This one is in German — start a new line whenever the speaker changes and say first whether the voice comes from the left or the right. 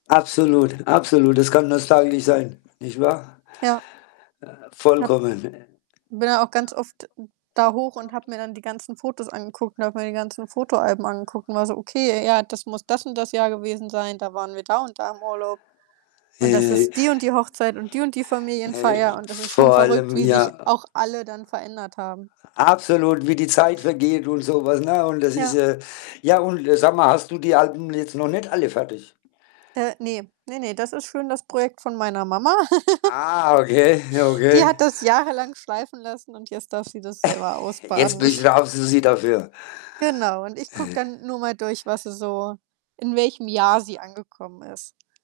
left: Absolut, absolut. Das kann nostalgisch sein, nicht wahr?
right: Ja.
left: Äh,
right: Hab
left: vollkommen.
right: bin da auch ganz oft da hoch und habe mir dann die ganzen Fotos angeguckt und habe mir die ganzen Fotoalben angeguckt und war so: „Okay, ja, das muss das und das Jahr gewesen sein. Da waren wir da und da im Urlaub und das ist die und die Hochzeit und die und die
left: Hey.
right: Familienfeier.“, und das ist schon
left: Vor
right: verrückt,
left: allem
right: wie sich
left: ja.
right: auch alle dann verändert haben.
left: Absolut, wie die Zeit vergeht und so was, ne, und das ist,
right: Ja.
left: äh ja, und sag mal, hast du die Alben jetzt noch nicht alle fertig?
right: Äh, ne. Ne, ne, das ist schön das Projekt von meiner Mama.
left: Ah, okay,
right: Die hat
left: okay.
right: das jahrelang schleifen lassen und jetzt darf sie das selber
left: Jetzt
right: ausbaden.
left: bin ich
right: Ich
left: [unintelligible] dafür.
right: Genau, und ich gucke dann nur mal durch, was sie so in welchem Jahr sie angekommen ist.